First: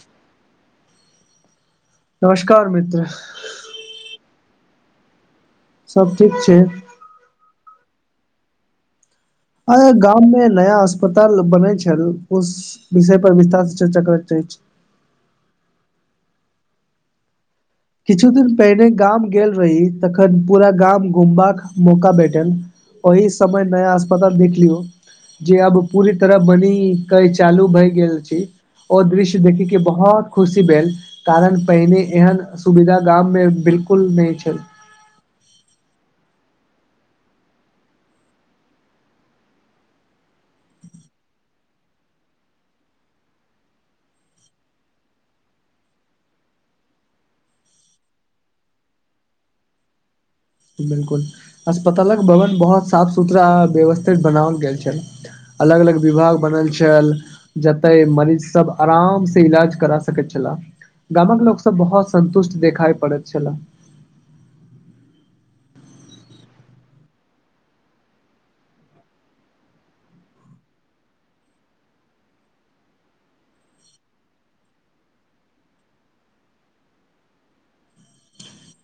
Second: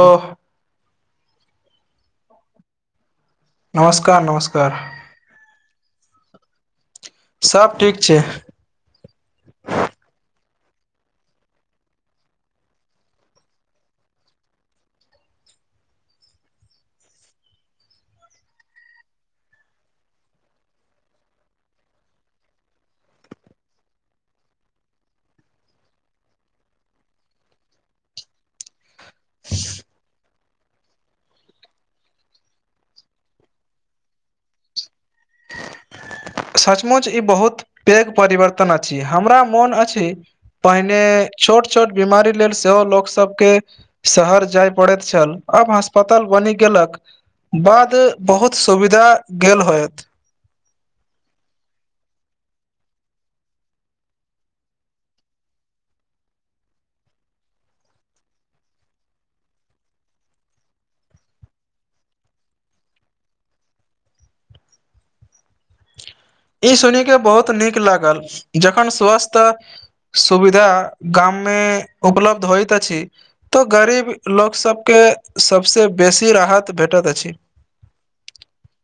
ओ नमस्कार मित्र नमस्कार नमस्कार सब ठीक छय सब ठीक छय आ गाम में नया अस्पताल बनय छल ओ विषय पर विस्तार से चर्चा करैत रह छय किछ दिन पहिने गाम गेल रही तखन पूरा गाम घुमबाक मौका भेटल ओही समय नया अस्पताल देख लियउ जे अब पूरी तरह बनी के चालू भय गेल छी ओ दृश्य देखय के बहुत खुशी भेल कारण पहिने एहन सुविधा गाममें बिल्कुल नहि छै सचमुच ई बहुत पैघ परिवर्तन अइछ हमरा मोन अछि पहिने छोट छोट बीमारी लेल सेहो लोकसबके शहर जाय पड़ै छल अब अस्पताल बनी गेलक बाद बहुत सुविधा गेल होयत बिलकुल अस्पतालक भवन बहुत साफ सुथरा आ व्यवस्थित बनाओल गेल छय अलग अलग विभाग बनल छल जतय मरीज सब आराम से इलाज करा सकैत छह गामक लोक सब बहुत सन्तुष्ट देखाइ पड़ैत छलय ई सुन के बहुत नीक लागल जखन स्वस्थ सुविधा ग्राम में उपलब्ध होइत छी तऽ गरीब लोक सभके सभसँ बेसी राहत भेटैत अछि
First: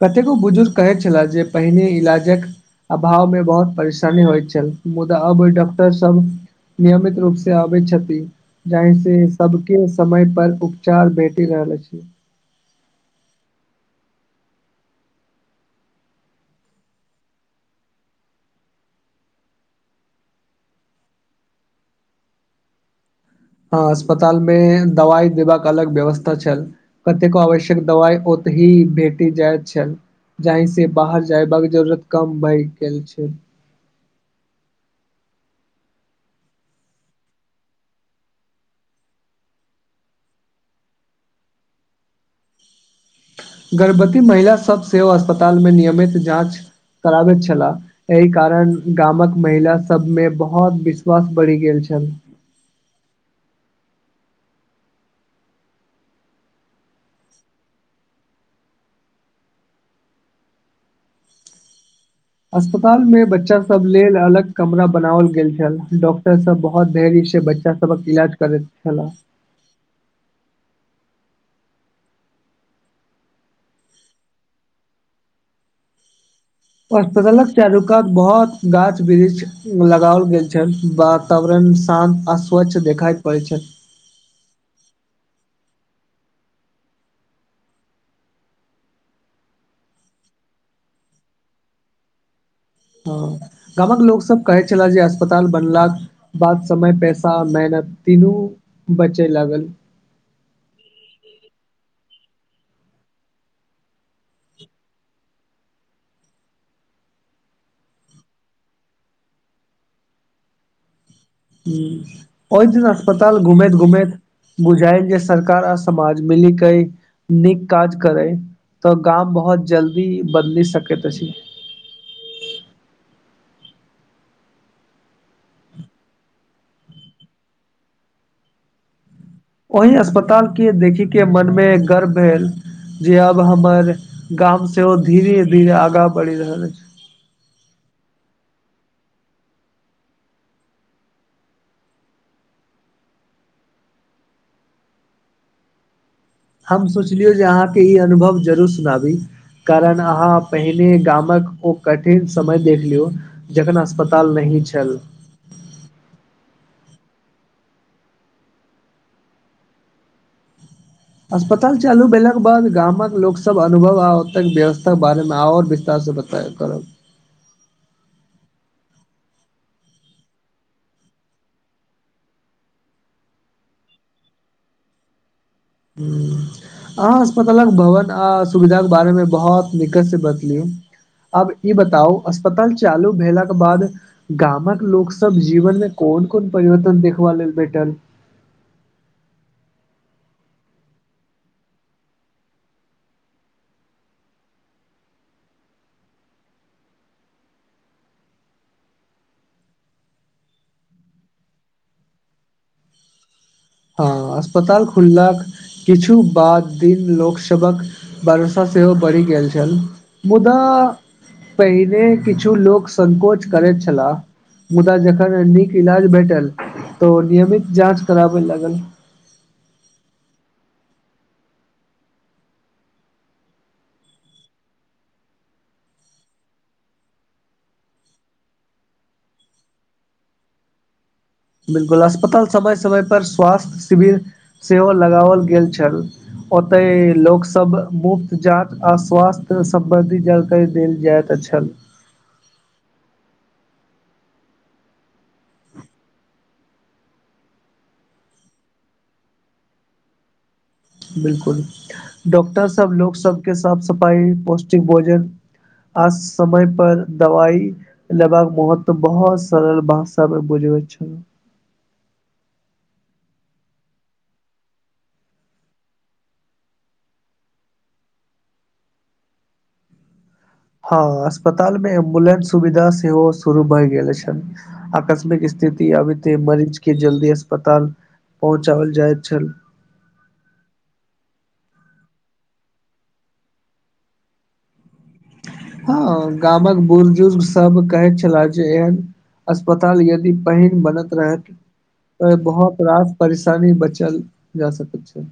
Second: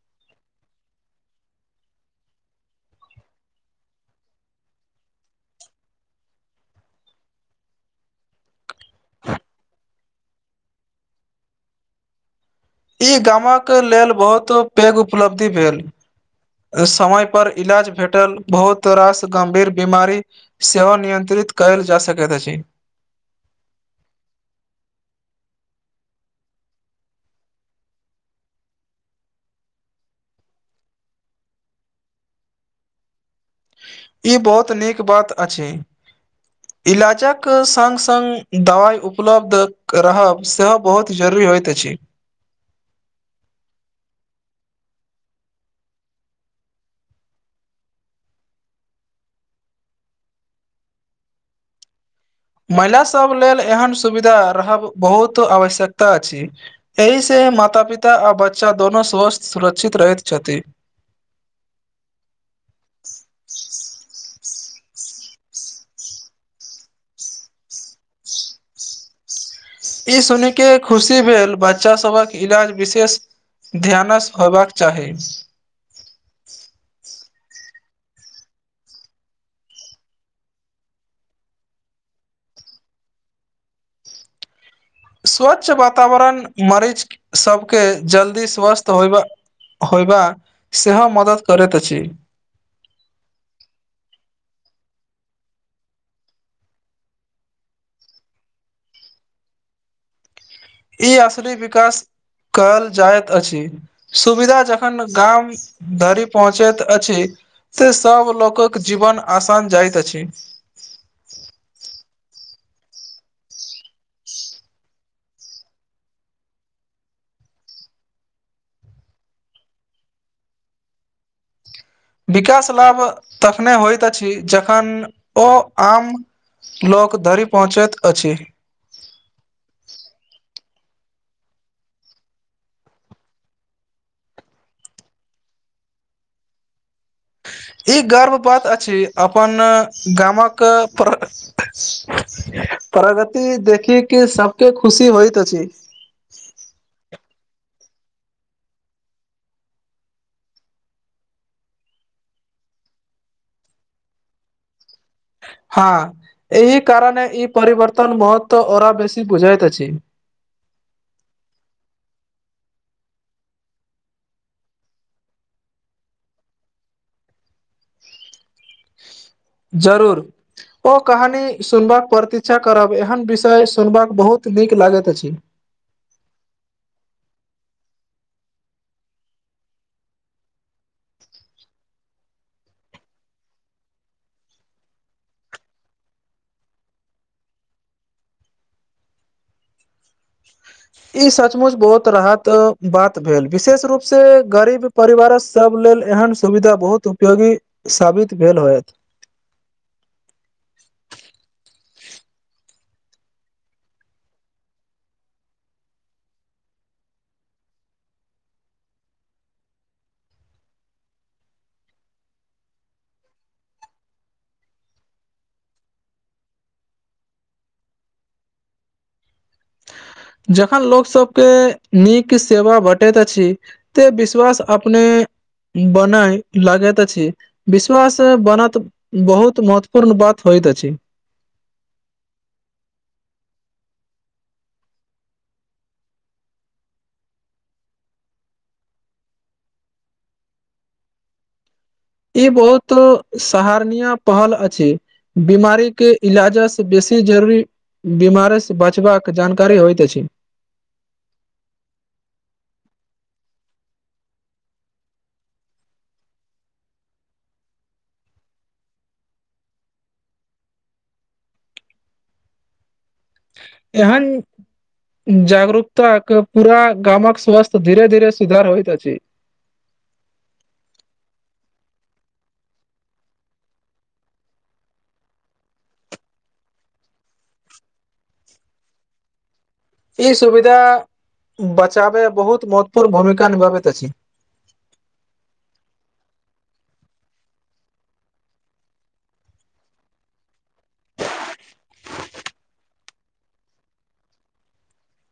कतेको बुजुर्ग कहैत छलह जे पहिने इलाजक अभाव में बहुत परेशानी होइत छल मुदा अब ओहि डॉक्टर सब नियमित रूप से आबैत छथिषति जहि से सबके समय पर उपचार भेट रहल छय ई गामक लेल बहुत पैघ उपलब्धि भेल समय पर इलाज भेटल बहुत रास गम्भीर बीमारी सेवा नियंत्रित कैल जा सकै छय हँ अस्पताल में दवाइ देबाक अलग व्यवस्था छल कतेको आवश्यक दवाइ ओतहि भेटी जाइत छल जाहि से बाहर जयबाक जरूरत कम भए गेल छय ई बहुत नीक बात अछि इलाजक सङ्ग सङ्ग दवाइ उपलब्ध रहब सेहो बहुत जरूरी होइत अछि गर्भवती महिला सब सेहो अस्पतालमे नियमित जाँच कराबैत छलाह एहि कारण गामक महिला सभमें बहुत विश्वास बढ़ि गेल छनि महिलास सब लेल एहन सुविधा रहब बहुत आवश्यकता अच्छ एहिसँ माता पिता आ बच्चा दुनू स्वस्थ सुरक्षित रहैत छथि अस्पताल में बच्चा सब लेल अलग कमरा बनाओल गेल छल डॉक्टर सब बहुत धैर्य से बच्चा सबक इलाज करैत छल ई सुन के खुशी भेल बच्चा सबक इलाज विशेष ध्यानसँ होबाक चाही अस्पतलक चारू कात बहुत गाछ वृक्ष लगाओल गेल छ वातावरण शान्त आ स्वच्छ देखाई पड़ैत छइन स्वच्छ वातावरण मरीज सबके जल्दी स्वस्थ होयबा होयव सेहो मदद करैत अछि हँ गामक लोकसभ कहैत छलए जे अस्पताल बनलक बाद समय पैसा मेहनत तीनू बचय लागल ई असनी विकास कल जाइत अछि सुविधा जखन गाम धरि पहुँचैत अछि से सब लोकक जीवन आसान जाइतइत अछि हं ओहि दिन अस्पताल घुमैत घुमैत बुझायन जे सरकार आ समाज मिली क नीक काज करय तऽ गाम बहुत जल्दी बदइल सकैत अछि विकास लाभ तखने होइत अइछ जखन ओ आम लोक धरि पहुँचैत अइछ ओहि अस्पतालके देखयके मन में गर्व भेल जे आब हमर गाम सेहो धीरे धीरे आगाँ बढ़ि रहल अइछ ई गर्व बात अइछ अपन गामक पर प्रगति देख कऽ सबके खुशी होइत छै हम सोचलियौ जे अहाँके ई अनुभव जरूर सुनाबी कारण अहाँ पहिने गामक ओ कठिन समय देख लियउ जखन अस्पताल नय छल हँ एहि कारणे ई परवर्तन महत्व ओरा बेसी बुझाइत छी अस्पताल चालू भेलाक के बाद गामक लोक सब अनुभव आत व्यवस्था के बारे मे ओर विस्तार से बता तकर जरूर ओ कहानी सुनबाक प्रतीक्षा करब एहन विषय सुनबाक बहुत नीक लागैत अछि हूँ अहाँ अस्पतालक भवन आ सुविधाक के बारे में बहुत निकट से बतलियू आब ई बताउ अस्पताल चालू भेलाके बाद गामक लोकग सब जीवन में कोन कोन परिवर्तन देखबा लेल भेटल ई सचमुच बहुत राहत बात भेल विशेष रूप से गरीब परिवारक सब लेल एहन सुविधा बहुत उपयोगी साबित भेल होयत हँ अस्पताल खुललाक किछु बाद दिन लोकसभक वर्षा सेहो बढ़ि गेल छल मुदा पहिने किछु लोक संकोच करैत छलाह मुदा जखन नीक इलाज भेटल तऽ नियमित जाँच कराबे लागल जखन लोकसभके नीक सेवा बँटैत अछि त विश्वास अपने बनाय लागे तऽ छै विश्वास बनत बहुत महत्वपूर्ण बात होइत अछि बिलकुल अस्पताल समय समयपर स्वास्थ्य शिविर सेहो लगाओल गेल छल ओतय लोकसब मुफ्त जाँच आ स्वास्थ्य सम्बंधी जानकारी देल जायत तऽछ ई बहुत सहारनीय पहल अइछ बीमारी के इलाजा से बेसी जरूरी बीमारसँ बचबाक जानकारी होइत अछि बिलकुल डॉक्टर सब लोक सबके साफ सफाइ पौष्टिक भोजन आ समय पर दवाई लेबाक महत्व बहुत सरल भाषा पर बुझबै छल एहन जागरूकता कऽ पूरा गामक स्वस्थ धीरे धीरे सुधार होइत अछि हँ अस्पताल मे एम्बुलेंस सुविधा सेहो शुरू भए गेल छनि आकस्मिक स्थिति अबते मरीज के जल्दी अस्पताल पहुँचाओल जाइत छल ई सुविधा बचाबे बहुत महत्वपूर्ण भूमिका निभाबैत अछि हँ गामक बुजुर्ग सब कहैत छलाह जे एहन अस्पताल यदि पहिन बनैत रहैत बहुत रास परेशानी बचल जा सकै छय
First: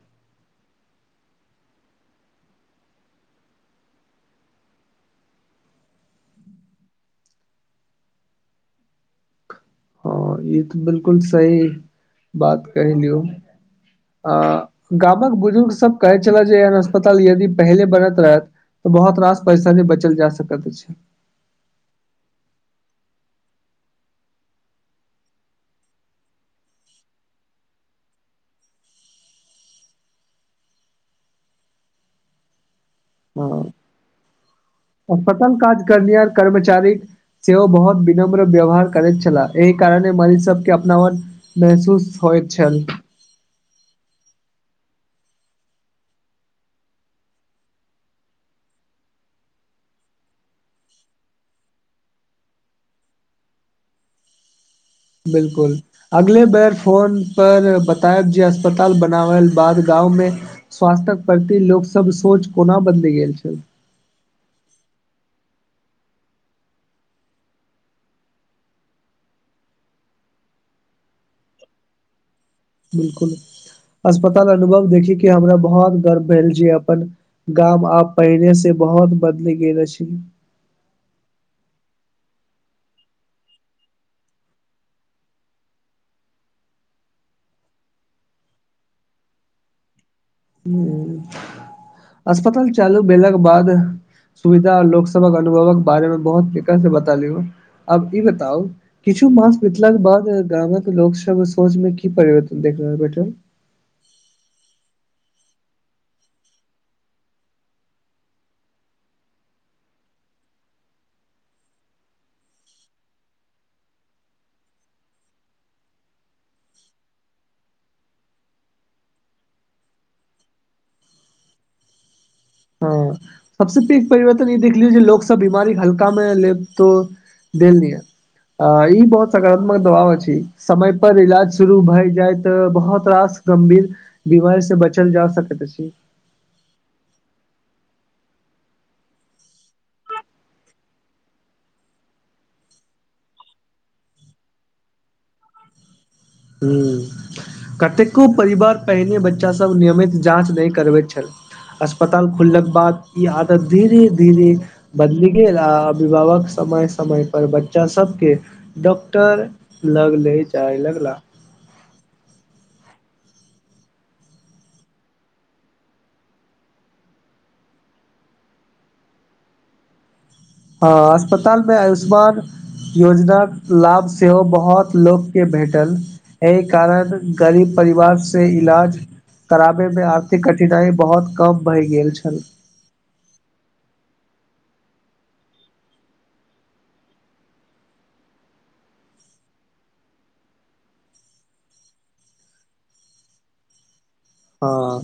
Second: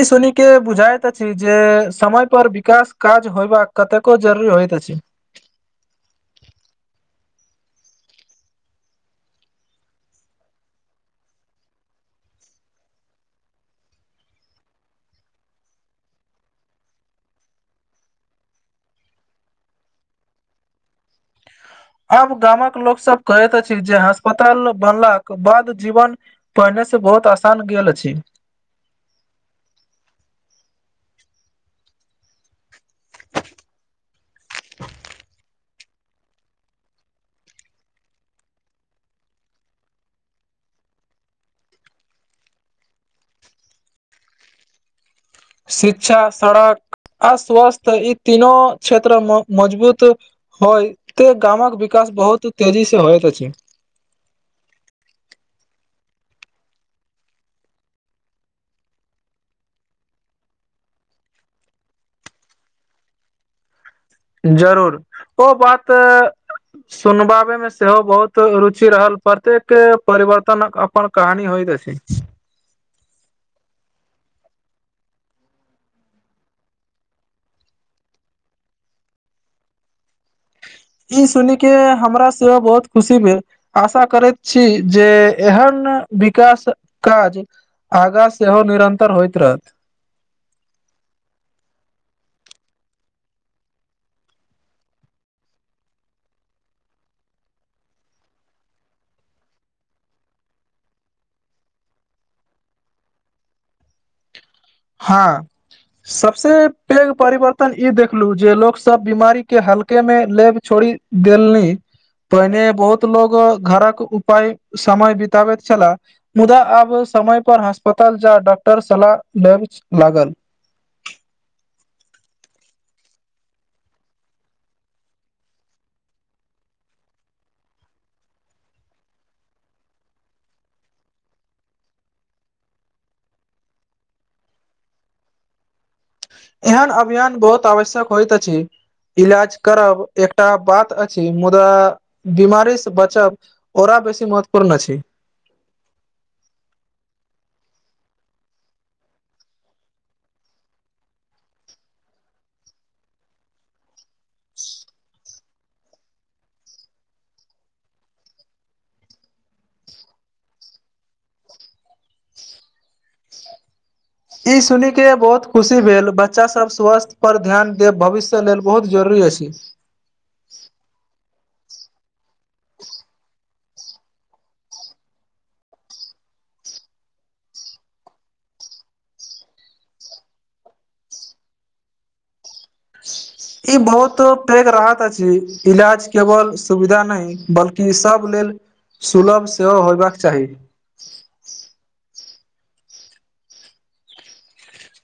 ई सुन के बुझइत अछि जे समय पर विकास काज होयबाका कतेको जरूरी होयत अछि हँ ई तऽ बिल्कुल सही बात कहिलियौ अ गामक बुजुर्गसब कहैत छले जे एहन अस्पताल यदि पहिले बनैत रहथि तऽ बहुत रास परैेशानी बचल जा सकैत अछि आब गामक लोक सब कहैत अछि जे अस्पताल बनलाक बाद जीवन पहिने से बहुत आसान गेल अछि पतन काज करय कर्मचारी सेहो बहुत विनम्र व्यवहार करैत छलै एहि कारणे मरीज सबके अपनापन महसूस हो छेन शिक्षा सड़क आ स्वस्थ ई तीनो क्षेत्रमें मजबूत होइ तऽ गामक विकास बहुत तेजी से होइत छी बिलकुल अगले बेर फोन पर बतायब जे अस्पताल बनावल बाद गाँंव में स्वास्थक प्रति लोक सब सोच कोना बन्द गेल छल जरूर ओ बात सुनबाबे में सेहो बहुत रुचि रहल प्रत्येक परिवर्तन अपन कहानी होइ तऽ अछि बिलकुल अस्पताल अनुभव देखि के हमरा बहुत गर्व भेल जे अपन गाम आब पहिनेे से बहुत बदलि गेल अछि ई सुन के हमरा से बहुत खुशी भेल आशा करैत छी जे एहन विकास काज आगा सेहो निरन्तर होइत रहत हं अस्पताल चालू भेलाके बाद सुविधा आ लोक सबक अनुभवक बारेमें बहुत तीका से बता ली अब ई बताउ किछु मास बितलाक के बाद गामक लोक सब सोच में की परिवर्तन देख रहल बैटल हाँ सबसँ पैघ परिवर्तन ई देखलू जे लोकस बीमारीके हल्के में लेब छोड़ि दिल्ली पहिने बहुत लोग घरक उपाय समय बितबैत छला मुदा आब समय पर अस्पताल जा डॉक्टर सलाहब [unintelligible] लागल हँ सबस पघ परिवर्तन ई देख लिय जे लोक सब बीमारी हल्का में ले तो देल्लए अ ई बहुत सकारात्मक दबाव छय समय पर इलाज शुरू भय जाय तऽ बहुत रास गंभीर बीमार से बचल जा सकैत अछि एहन अभियान बहुत आवश्यक होइत अछि इलाज करब एकटा बात अछि मुदा बीमारी से बचब ओरा बेसी महत्वपूर्ण अछि हं कतेको परिवार पहिने बच्चासभ नियमित जाँच नहि करबैत छल अस्पताल खुलके बाद ई आदत धीरे धीरे बदली गेल आ अभिभावक समय समय पर बच्चा सबके डॉक्टर लगले जाय लगला ई सुनिक के बहुत खुशी भेल बच्चा सब स्वास्थ्य पर ध्यान देब भविष्य लेल बहुत जरुरी अछि हँ अस्पतालमें आयुष्मान योजनाक लाभ सेहो बहुत लोकके भेटल एहि कारण गरीब परिवार से इलाज कराबै में आर्थिक कठिनाइ बहुत कम भए गेल छल ई बहुत पेघ राहत अछि ईलाज केवल सुविधा नय बल्कि सब लेल सुलभ सेहो होयबाक चाही हँ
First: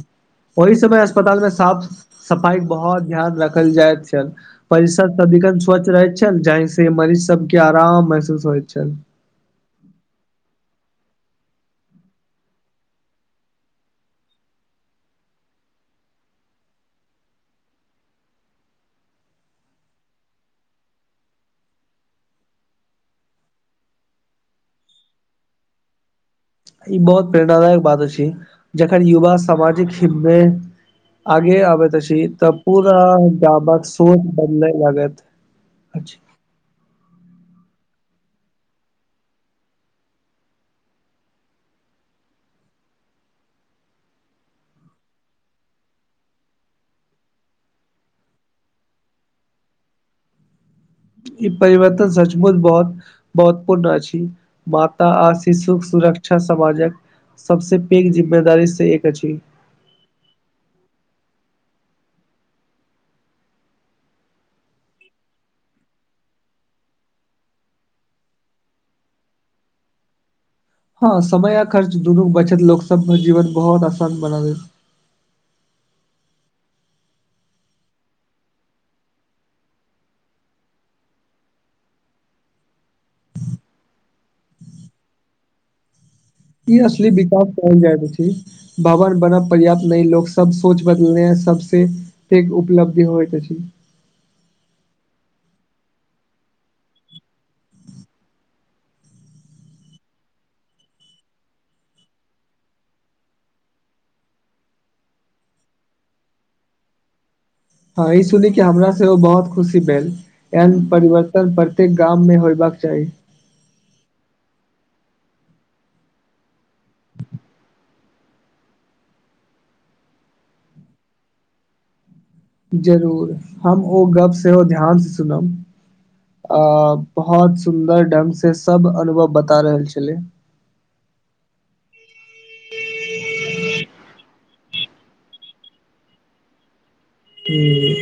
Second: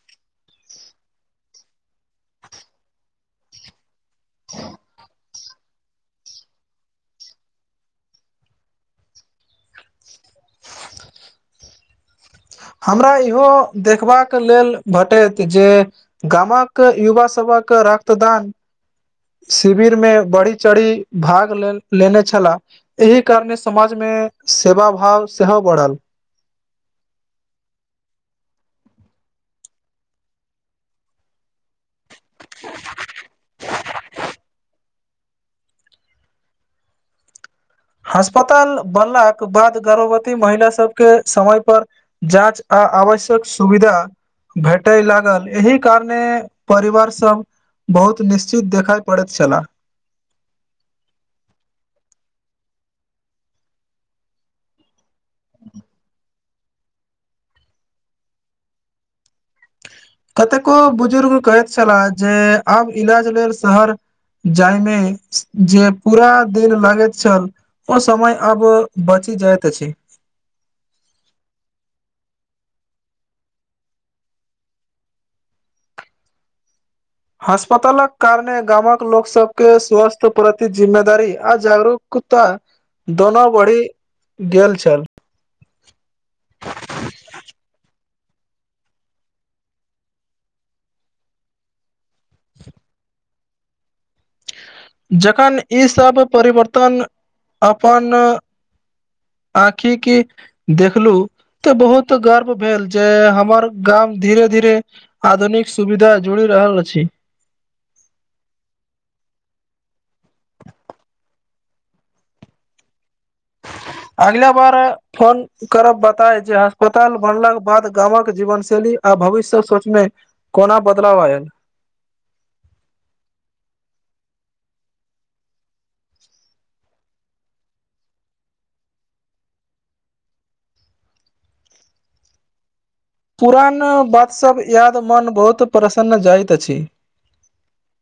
ओहि समय अस्पताल में साफ सफाइ के बहुत ध्यान राखल जाइत छन परिसर सबदिखन स्वच्छ रहैत छल जहि से मरीज सबके आराम महसूस होइत छल हमरा इहो देखबाक लेल भेटैत जे गामक युवा सबक रक्तदान शिविर में बढ़ी चढ़ी भाग ले लेने छला एहि कारणे समाज में सेवा भाव सेहो बढ़ल ई बहुत प्रेरणादायक बात अछि जखकर युवा सामाजिक हित में आगे आबै तऽ अछी तऽ पूरा गाबत सोच बदले लागत अस्पताल बनलाके बाद गर्भवती महिला सबके समय पर जाँच आ आवश्यक सुविधा भेटय लागल एहि कारणे परिवार सब बहुत निश्चित देखाय पड़ैत छला ई परिवर्तन सचमुच बहुत महत्वपूर्ण अछि माता आ शिशु के सुरक्षा समाजक सबसे पैघ जिम्मेदारी से एक अछि कतेको बुजुर्ग कहैत छलाह जे आब ईलाज लेल शहर जाहिमे जे पूरा दिन लगैत छल ओ समय अब बची जायत अछि हँ समय आ खर्च दुनू बचत लोकसब मऽ जीवन बहुत आसान बना देत हस्पतालक कारणे गामक लोक सबके स्वास्थ्य प्रति जिम्मेदारी आ जागरूकता दोनो बढ़ी गेल छल ई असली विकास कहल जायत अछि भवन बन पर्याप्त नहि लोग सब सोच बदलने यऽ सबसे एक उपलब्धि होएत अछि जखन ईसभ परिवर्तन अपन आँखि की देखलू तऽ बहुत गर्भ भेल जे हमर गाम धीरे धीरे आधुनिक सुविधा जुड़ि रहल अछि हँ ई सुनीे केऽ हमरा सेहो बहुत खुशी भेल एहेन परिवर्तन प्रत्येक गाम मे होयबाक चाही अगिला बार फोन करब बताय जे अस्पताल बनलाकेँ बाद गामक जीवन शैली आ भविष्य सोचमे कोना बदलाव आयत जरूर हम ओ गप सेहो ध्यान सँ सुनब आ बहुत सुन्दर ढंग से सब अनुभव बता रहल छलै पुरान बातसभ याद मोन बहुत प्रसन्न जाइत अछि हूँ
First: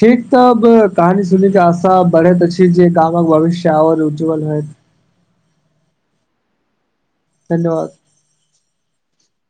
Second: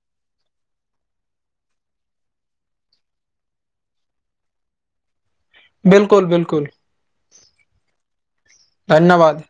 ठीक तऽब कहानी सुनिकेँ आशा बढ़ैत अछि जे गामक भविष्य आओर उज्ज्वल होएत बिल्कुल बिल्कुल धन्यवाद धन्यवाद